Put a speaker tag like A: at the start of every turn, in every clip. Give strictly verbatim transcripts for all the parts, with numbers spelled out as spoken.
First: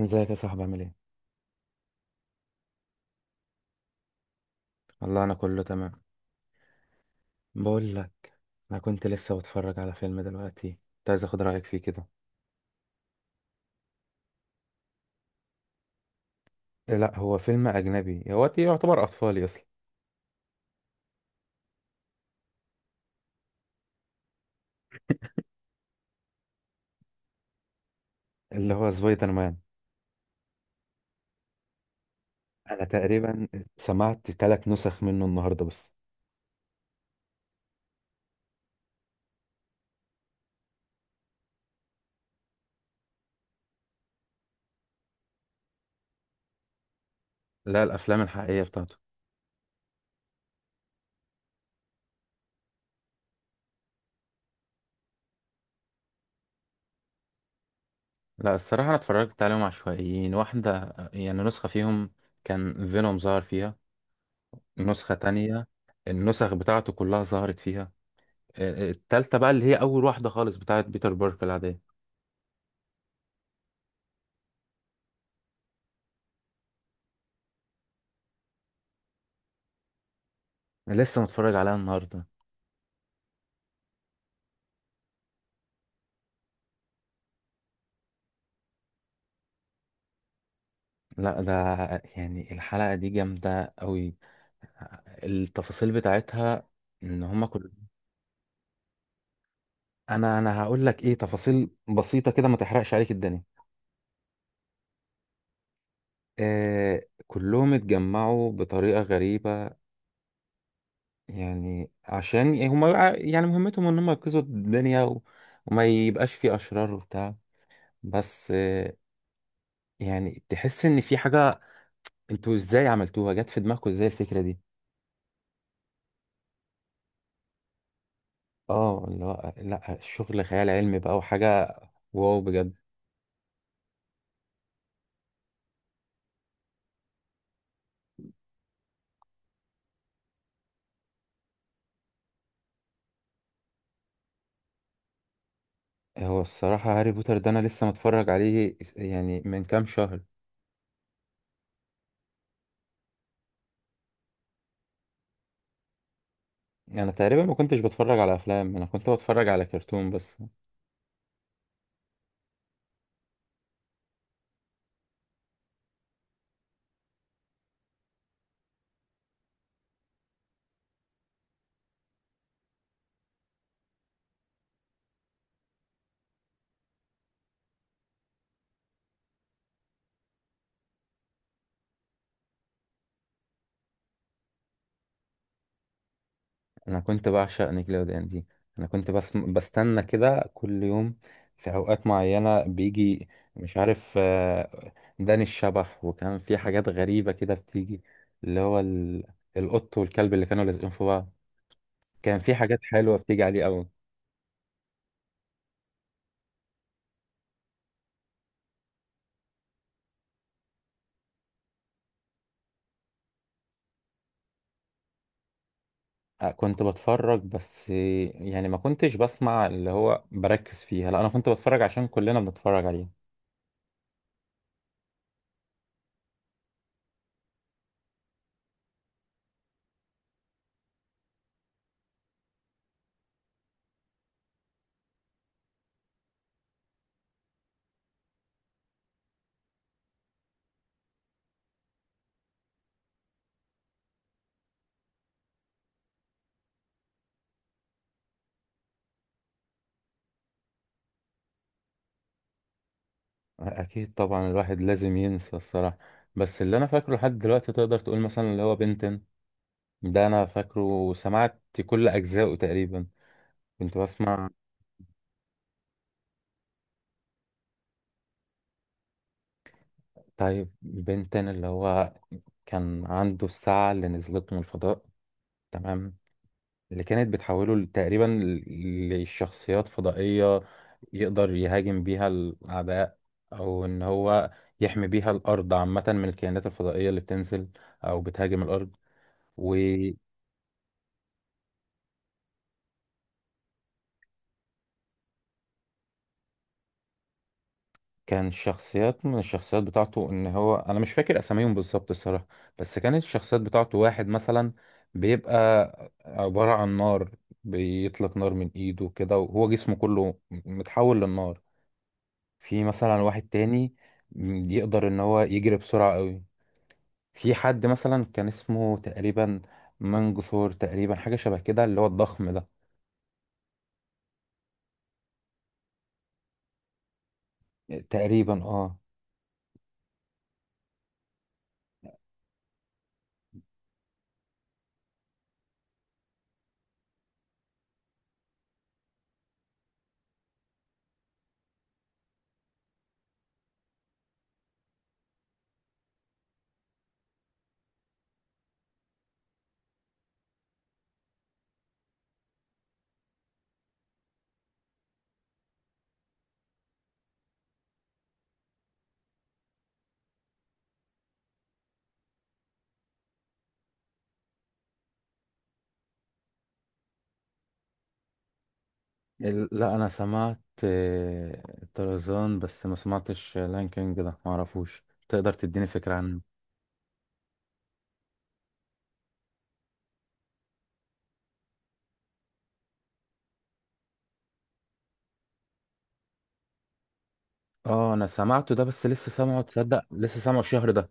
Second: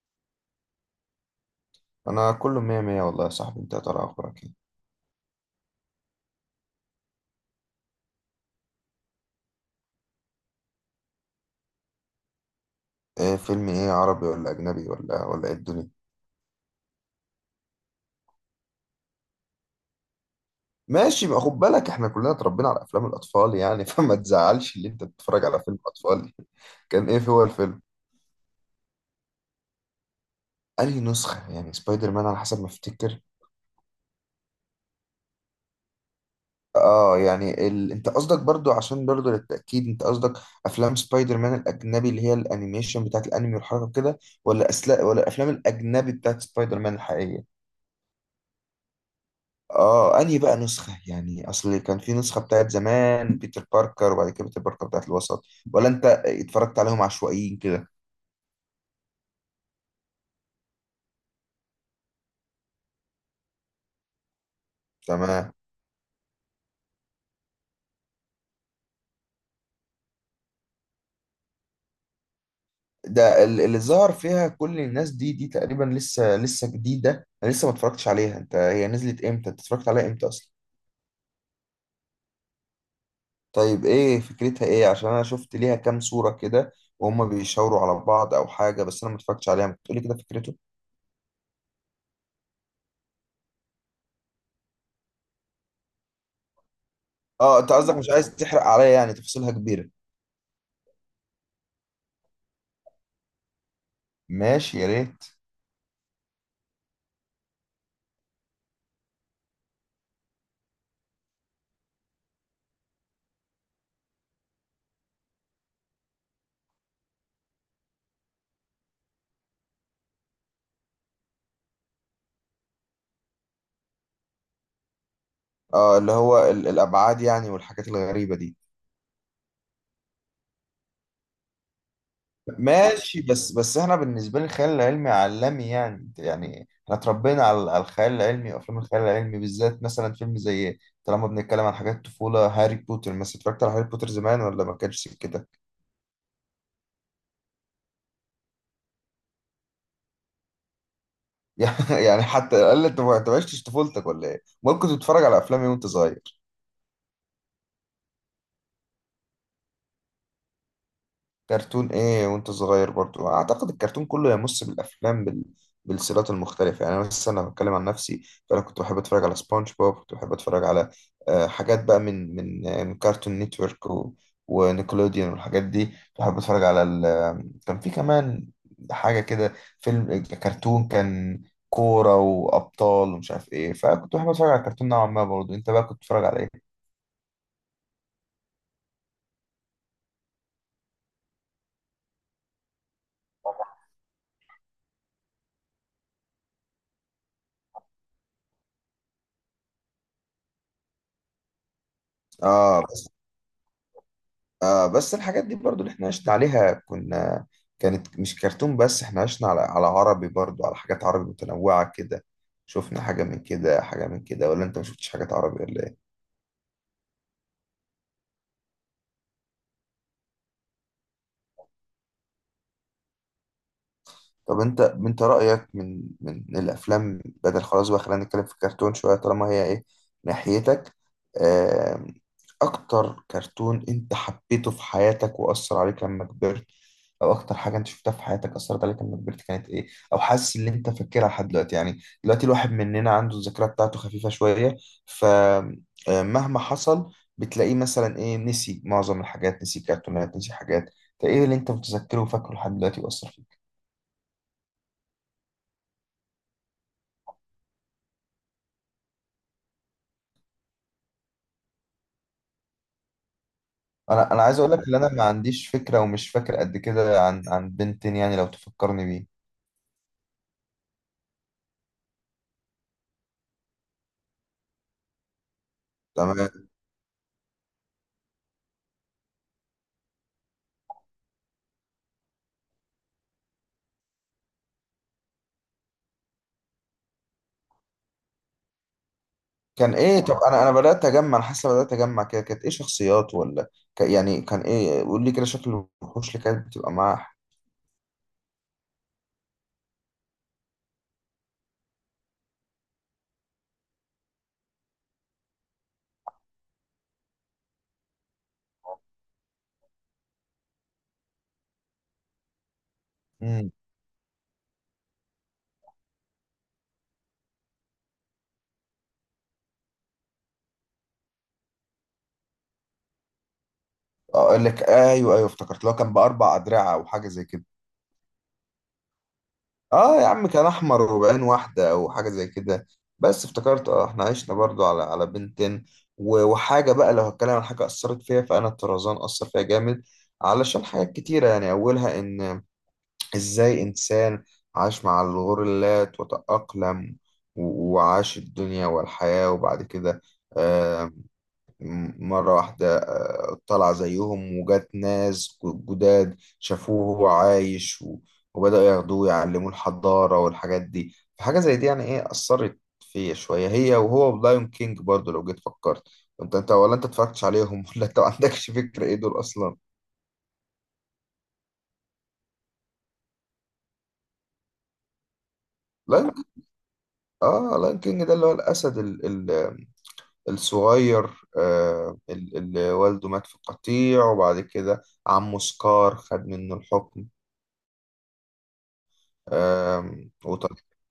A: ازيك يا صاحبي؟ عامل ايه؟
B: انا كله مية مية والله يا صاحبي، انت يا ترى اخبارك ايه؟
A: والله انا كله تمام. بقول لك، انا كنت لسه بتفرج على فيلم دلوقتي. كنت عايز اخد رايك فيه كده.
B: إيه، فيلم ايه، عربي ولا اجنبي ولا ولا ايه الدنيا؟
A: إيه، لا هو فيلم اجنبي، هو تي- يعتبر اطفالي اصلا.
B: ماشي بقى، خد بالك احنا كلنا اتربينا على افلام الاطفال يعني فما تزعلش اللي انت بتتفرج على فيلم اطفال. كان ايه هو الفيلم؟
A: اللي هو سبايدر مان.
B: انهي نسخة يعني سبايدر مان، على حسب ما
A: انا
B: افتكر.
A: تقريبا سمعت ثلاث نسخ منه النهارده بس.
B: اه يعني ال... انت قصدك برضو، عشان برضو للتأكيد، انت قصدك افلام سبايدر مان الاجنبي اللي هي الانيميشن بتاعت الانمي والحركة كده، ولا أسلا... ولا الافلام الاجنبي بتاعت سبايدر مان الحقيقية؟
A: لا الافلام الحقيقيه بتاعته.
B: اه انهي بقى نسخة يعني؟ اصل كان في نسخة بتاعت زمان بيتر باركر، وبعد كده بيتر باركر بتاعت الوسط، ولا انت اتفرجت عليهم عشوائيين كده؟
A: لا الصراحه انا اتفرجت عليهم عشوائيين. واحده يعني نسخه فيهم كان فينوم ظهر فيها. نسخه
B: تمام.
A: تانية النسخ بتاعته كلها ظهرت فيها. التالتة بقى اللي هي أول واحدة خالص بتاعت بيتر بارك العادية.
B: ده ال- اللي ظهر فيها كل الناس دي دي تقريبا لسه لسه جديدة، انا لسه ما اتفرجتش عليها. انت هي نزلت امتى؟ انت اتفرجت عليها امتى اصلا؟
A: أنا لسه متفرج عليها النهارده.
B: طيب ايه فكرتها، ايه؟ عشان انا شفت ليها كام صورة كده وهم بيشاوروا على بعض او حاجة، بس انا ما اتفرجتش عليها. ما تقولي كده فكرته.
A: لا، ده يعني الحلقة دي جامدة قوي، التفاصيل بتاعتها ان هما
B: اه
A: كل...
B: انت قصدك مش عايز تحرق عليا، يعني تفاصيلها كبيرة؟
A: انا انا هقول لك ايه، تفاصيل بسيطة كده ما تحرقش عليك الدنيا.
B: ماشي يا ريت.
A: آه، كلهم اتجمعوا بطريقة غريبة، يعني عشان يعني هما يعني مهمتهم ان هما ينقذوا الدنيا و... وما يبقاش في اشرار وبتاع، بس آه يعني تحس ان في حاجة. انتوا ازاي عملتوها؟ جت في دماغكم ازاي الفكرة دي؟
B: اه اللي هو ال- الابعاد يعني والحاجات الغريبه دي.
A: اه، لا لا الشغل خيال علمي بقى وحاجة، واو بجد.
B: ماشي، بس بس احنا بالنسبه لي الخيال العلمي عالمي يعني، يعني احنا اتربينا على على الخيال العلمي وافلام الخيال العلمي، بالذات مثلا فيلم زي، طالما بنتكلم عن حاجات طفوله، هاري بوتر مثلا. اتفرجت على هاري بوتر زمان ولا ما كانش كده؟
A: هو الصراحة هاري بوتر ده أنا لسه متفرج عليه يعني من كام شهر.
B: يعني، يعني حتى قال لي انت، ما أنت ما عشتش طفولتك ولا ايه؟ ممكن تتفرج على افلام إيه وانت صغير؟
A: أنا تقريبا ما كنتش بتفرج على أفلام، أنا كنت بتفرج على كرتون بس.
B: كرتون ايه وانت صغير؟ برضو اعتقد الكرتون كله يمس بالافلام بال... بالسلسلات المختلفه يعني. انا مثلا لو بتكلم عن نفسي، فانا كنت بحب اتفرج على سبونج بوب، كنت بحب اتفرج على آه، حاجات بقى من من آه، من كارتون نيتورك و... ونيكلوديان والحاجات دي. كنت بحب اتفرج على ال... كان في كمان حاجه كده، فيلم كرتون، كان كوره وابطال ومش عارف ايه. فكنت بحب اتفرج على الكرتون نوعا ما برضو. انت بقى كنت بتتفرج على ايه؟
A: أنا كنت بعشق نيكلوديان دي. أنا كنت بس بستنى كده كل يوم في أوقات معينة بيجي، مش عارف، آه، داني الشبح، وكان في حاجات غريبة كده بتيجي، اللي هو ال- القط والكلب اللي كانوا لازقين في بعض. كان في حاجات
B: اه.
A: حلوة بتيجي عليه أوي.
B: آه بس الحاجات دي برضو اللي احنا عشنا عليها، كنا كانت مش كرتون بس، احنا عشنا على على عربي برضو، على حاجات عربي متنوعة كده. شفنا حاجة من كده حاجة من كده، ولا انت ما شفتش حاجات عربي ولا إيه؟
A: آه، كنت بتفرج بس يعني ما كنتش بسمع، اللي هو بركز فيها، لا انا كنت بتفرج عشان كلنا بنتفرج عليه.
B: طب انت، انت رأيك من من الافلام بدل خلاص بقى، خلينا نتكلم في الكرتون شوية طالما هي ايه ناحيتك. آم، اكتر كرتون انت حبيته في حياتك واثر عليك لما كبرت، او اكتر حاجة انت شفتها في حياتك اثرت عليك لما كبرت، كانت ايه؟ او حاسس ان انت فاكرها لحد دلوقتي؟ يعني دلوقتي الواحد مننا عنده الذاكرة بتاعته خفيفة شوية، فمهما حصل بتلاقيه مثلا ايه، نسي معظم الحاجات، نسي كرتونات، نسي حاجات. فايه اللي انت متذكره وفاكره لحد دلوقتي واثر فيك؟
A: اكيد طبعا الواحد لازم ينسى الصراحة، بس اللي انا فاكره لحد دلوقتي تقدر تقول مثلا اللي هو بنتن. ده انا فاكره وسمعت كل اجزائه تقريبا، كنت
B: انا انا
A: بسمع.
B: عايز اقول لك ان انا ما عنديش فكره ومش فاكر قد كده عن عن بنتين، يعني لو تفكرني بيه.
A: طيب بنتن اللي هو كان عنده الساعة اللي نزلت من الفضاء، تمام،
B: تمام.
A: اللي كانت بتحوله ل- تقريبا ل- لشخصيات فضائية يقدر يهاجم بيها الأعداء، أو إن هو يحمي بيها الأرض عامة من الكائنات الفضائية اللي بتنزل أو بتهاجم الأرض.
B: كان
A: وكان
B: ايه؟ طب انا انا بدات اجمع، انا حاسه بدات اجمع كده، كانت ايه شخصيات ولا ك... يعني كان ايه؟ قول لي كده شكل الوحوش اللي كانت بتبقى معاه.
A: شخصيات من الشخصيات بتاعته، إن هو أنا مش فاكر أساميهم بالظبط الصراحة، بس كانت الشخصيات بتاعته واحد مثلا بيبقى عبارة عن نار، بيطلق نار من إيده كده وهو جسمه كله متحول للنار. في مثلا واحد
B: امم.
A: تاني م- يقدر ان هو يجري بسرعة قوي. في حد مثلا كان اسمه تقريبا منجثور، تقريبا حاجة شبه كده، اللي هو الضخم ده.
B: اقول لك ايوه ايوه افتكرت، لو كان باربع ادرعه او حاجه زي كده.
A: تقريبا اه.
B: اه يا عم كان احمر وبعين واحده او حاجه زي كده. بس افتكرت، اه احنا عشنا برضو على على بنتين. و- وحاجه بقى لو هتكلم عن حاجه اثرت فيها، فانا الطرزان اثر فيها جامد علشان حاجات كتيره يعني، اولها ان ازاي انسان عاش مع الغوريلات وتاقلم، و- وعاش الدنيا والحياه، وبعد كده آه، م- مرة واحدة آه، طلع زيهم وجات ناس جداد شافوه وهو عايش، و- وبدأوا ياخدوه يعلموه الحضارة والحاجات دي. فحاجة زي دي يعني ايه، أثرت فيا شوية، هي وهو بلايون كينج برضو لو جيت فكرت. انت انت ولا انت اتفرجتش عليهم ولا انت ما عندكش فكرة ايه دول
A: ال-
B: أصلا؟
A: لا انا سمعت آه، طرزان بس، ما سمعتش لاين كينج ده ما اعرفوش. تقدر تديني فكرة
B: لايون
A: عنه؟
B: كينج. اه لايون كينج ده اللي هو الأسد ال ال الصغير، آه ال- اللي والده مات في قطيع، وبعد كده عمه سكار خد منه الحكم.
A: اه انا سمعته ده، بس لسه سامعه، تصدق
B: آم،
A: لسه سامعه
B: وط-
A: الشهر ده.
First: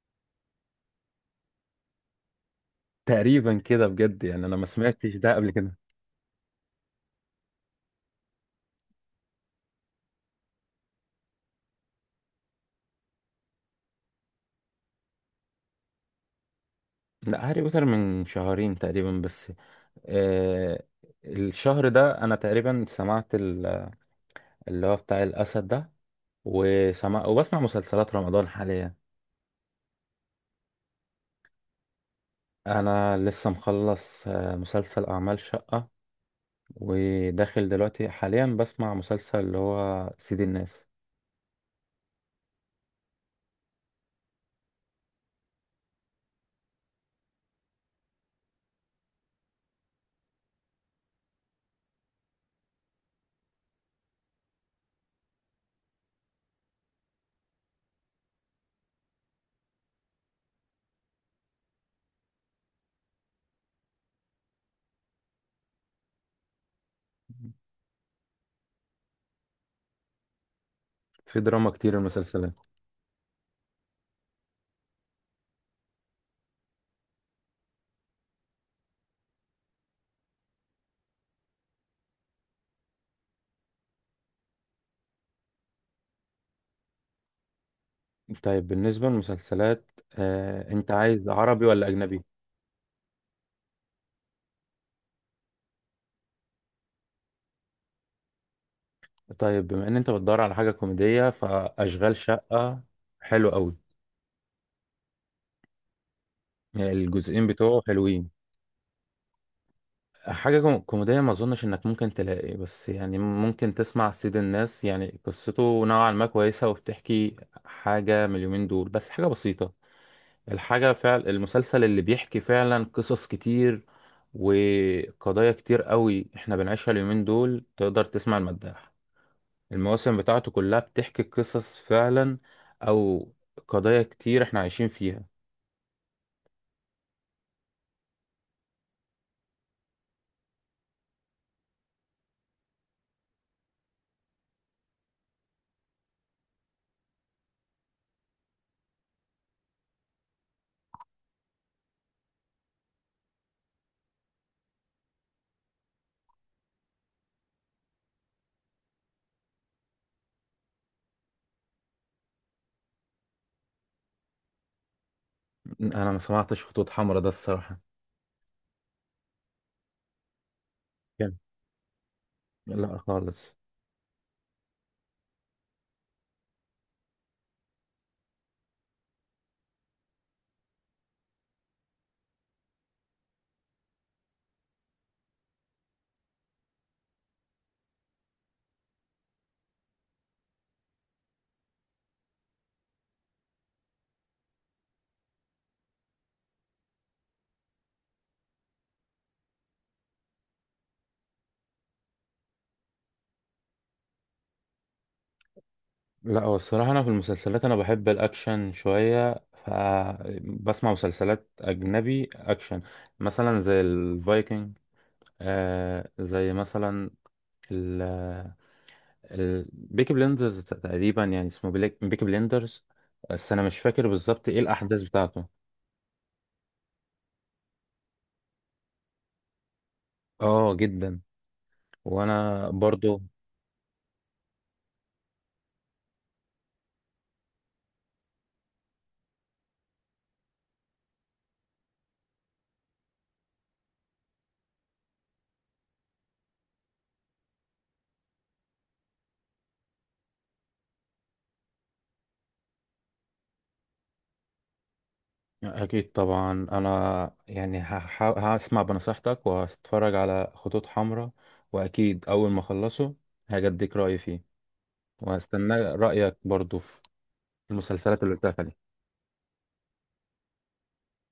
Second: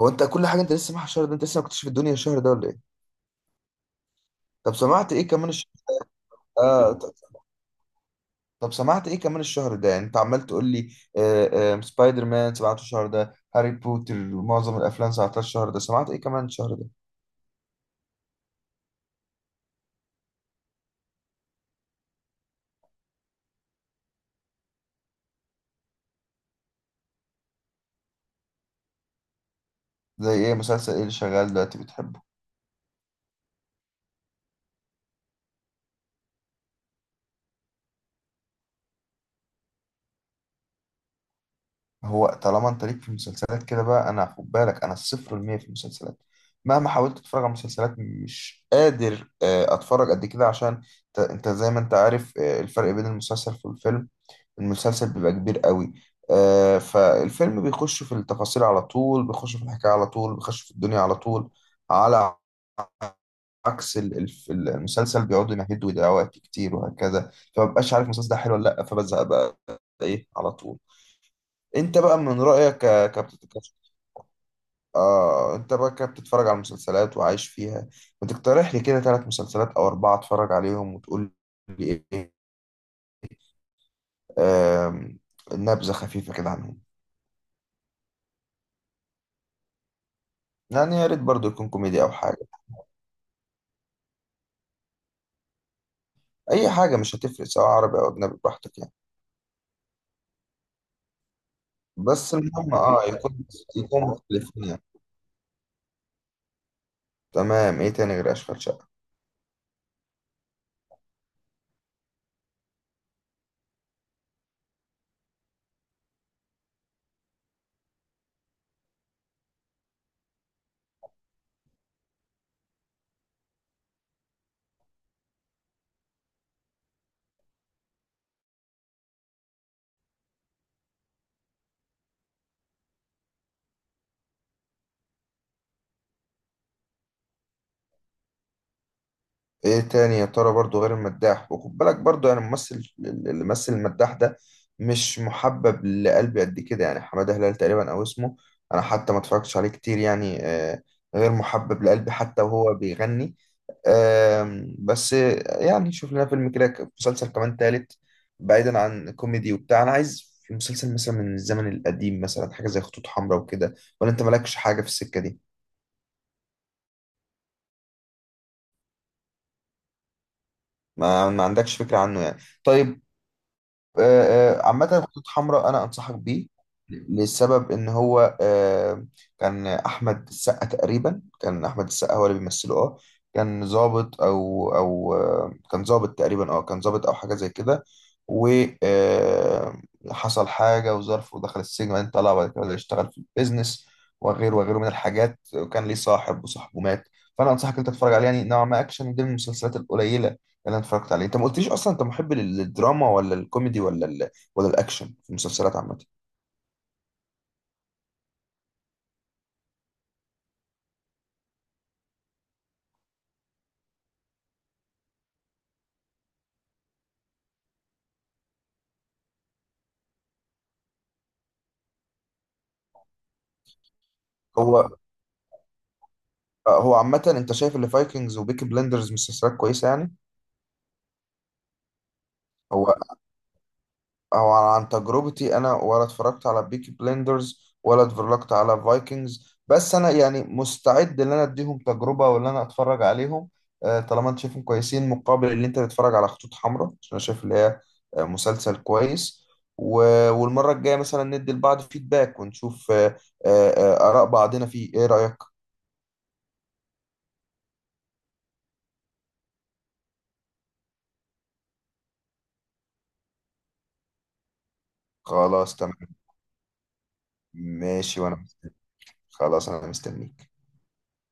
B: هو انت كل حاجه انت لسه معاك الشهر ده؟ انت لسه ما كنتش في الدنيا الشهر ده ولا ايه؟
A: تقريبا كده بجد، يعني انا ما
B: طب سمعت
A: سمعتش
B: ايه
A: ده
B: كمان
A: قبل
B: الشهر؟
A: كده.
B: آه ط- طب سمعت ايه كمان الشهر ده يعني؟ انت عمال تقول لي آه آه سبايدر مان سمعته الشهر ده، هاري بوتر معظم الافلام سمعتها الشهر ده، سمعت ايه كمان الشهر ده؟
A: لا هاري بوتر من شهرين تقريبا بس. آه، الشهر ده انا تقريبا سمعت ال- اللي هو بتاع الاسد ده، وسمع وبسمع مسلسلات رمضان حاليا.
B: زي ايه؟ مسلسل ايه اللي شغال دلوقتي بتحبه؟
A: انا لسه مخلص آه، مسلسل اعمال شقة، وداخل دلوقتي حاليا بسمع مسلسل اللي هو سيد الناس.
B: هو طالما انت ليك في المسلسلات كده بقى، انا خد بالك انا الصفر المية في المسلسلات. مهما حاولت اتفرج على مسلسلات مش قادر آه، اتفرج قد كده، عشان انت، انت زي ما انت عارف آه، الفرق بين المسلسل والفيلم، المسلسل بيبقى كبير قوي. آه، فالفيلم بيخش في التفاصيل على طول، بيخش في الحكاية على طول، بيخش في الدنيا على طول، على عكس ال- الف- المسلسل بيقعدوا يمهدوا ويضيعوا وقت كتير وهكذا، فمبقاش عارف المسلسل ده حلو ولا لا، فبزهق بقى ايه على طول.
A: في دراما
B: انت
A: كتير
B: بقى من
A: المسلسلات.
B: رأيك، ك- كبت... ك- آه انت بقى كبتتفرج على المسلسلات وعايش فيها، بتقترح لي كده ثلاث مسلسلات او اربعة اتفرج عليهم وتقول لي ايه؟ آم، نبذة خفيفة كده عنهم.
A: طيب بالنسبة للمسلسلات، آه، انت
B: يعني يا ريت
A: عايز
B: برضه
A: عربي
B: يكون
A: ولا
B: كوميديا او
A: اجنبي؟
B: حاجه، اي حاجه مش هتفرق، سواء عربي او اجنبي براحتك يعني.
A: طيب بما ان انت بتدور على حاجة كوميدية، فاشغال
B: بس المهم
A: شقة
B: اه يكون
A: حلو قوي،
B: يكون مختلفين يعني.
A: الجزئين
B: تمام.
A: بتوعه
B: ايه تاني
A: حلوين.
B: غير اشغال شقه؟
A: حاجة كوم- كوميدية ما أظنش إنك ممكن تلاقي، بس يعني ممكن تسمع سيد الناس، يعني قصته نوعا ما كويسة، وبتحكي حاجة من اليومين دول، بس حاجة بسيطة. الحاجة فعل المسلسل اللي بيحكي فعلا قصص كتير وقضايا كتير قوي إحنا بنعيشها اليومين دول. تقدر تسمع المداح، المواسم بتاعته كلها بتحكي قصص فعلا، أو قضايا كتير إحنا عايشين فيها.
B: ايه تاني يا ترى برضو غير المداح؟ وخد بالك برضو يعني الممثل اللي مثل المداح ده مش محبب لقلبي قد كده يعني، حمادة هلال تقريبا او اسمه. انا حتى ما اتفرجتش عليه كتير يعني، آه، غير محبب لقلبي حتى وهو بيغني. آم، بس آه، يعني نشوف لنا فيلم كده ك- مسلسل كمان تالت، بعيدا عن كوميدي وبتاع. انا عايز في مسلسل مثلا من الزمن القديم، مثلا حاجة زي خطوط حمراء وكده، ولا انت مالكش حاجة في السكة دي؟
A: أنا ما سمعتش خطوط حمراء ده الصراحة.
B: ما,
A: كان-
B: ما عندكش فكرة عنه يعني؟
A: لا
B: طيب.
A: خالص.
B: آه، آه، عامة خطوط حمراء أنا أنصحك بيه، لسبب إن هو آه، كان أحمد السقا تقريبا، كان أحمد السقا هو اللي بيمثله. أه كان ضابط أو أو آه، كان ضابط تقريبا، أه كان ضابط أو حاجة زي كده، وحصل حاجة وظرف ودخل السجن وبعدين طلع، وبعد كده بدأ يشتغل في البيزنس وغيره وغيره من الحاجات، وكان ليه صاحب وصاحبه مات. فأنا أنصحك أنت تتفرج عليه، يعني نوعا ما أكشن، دي من المسلسلات القليلة انا اتفرجت عليه. انت ما قلتليش اصلا، انت محب لل- للدراما ولا الكوميدي ولا ال... ولا الاكشن في المسلسلات عامه؟
A: لا هو الصراحة أنا في المسلسلات أنا بحب الأكشن شوية، فبسمع مسلسلات أجنبي أكشن، مثلا زي الفايكنج، آه زي مثلا ال ال بيكي بليندرز، تقريبا يعني اسمه بيليك- بيكي بليندرز، بس أنا مش فاكر بالظبط إيه
B: هو
A: الأحداث بتاعته.
B: آه، هو عامه انت شايف اللي فايكنجز وبيكي بلندرز مسلسلات كويسه يعني؟
A: آه جدا، وأنا
B: هو
A: برضو.
B: او عن تجربتي انا، ولا اتفرجت على بيكي بليندرز ولا اتفرجت على فايكنجز، بس انا يعني مستعد ان انا اديهم تجربه وان انا اتفرج عليهم آه، طالما انت شايفهم كويسين، مقابل ان انت تتفرج على خطوط حمراء، عشان انا شايف اللي هي آه، مسلسل كويس. و- والمره الجايه مثلا ندي لبعض فيدباك ونشوف آه، آه، آه، اراء بعضنا فيه. ايه رايك؟
A: أكيد طبعا أنا يعني هحا- هسمع بنصيحتك وهتفرج على خطوط حمراء، وأكيد أول ما أخلصه هاجي أديك رأيي فيه، وهستنى
B: خلاص تمام.
A: رأيك برضو في
B: ماشي
A: المسلسلات اللي
B: وانا،
A: قلتها.
B: خلاص انا مستنيك.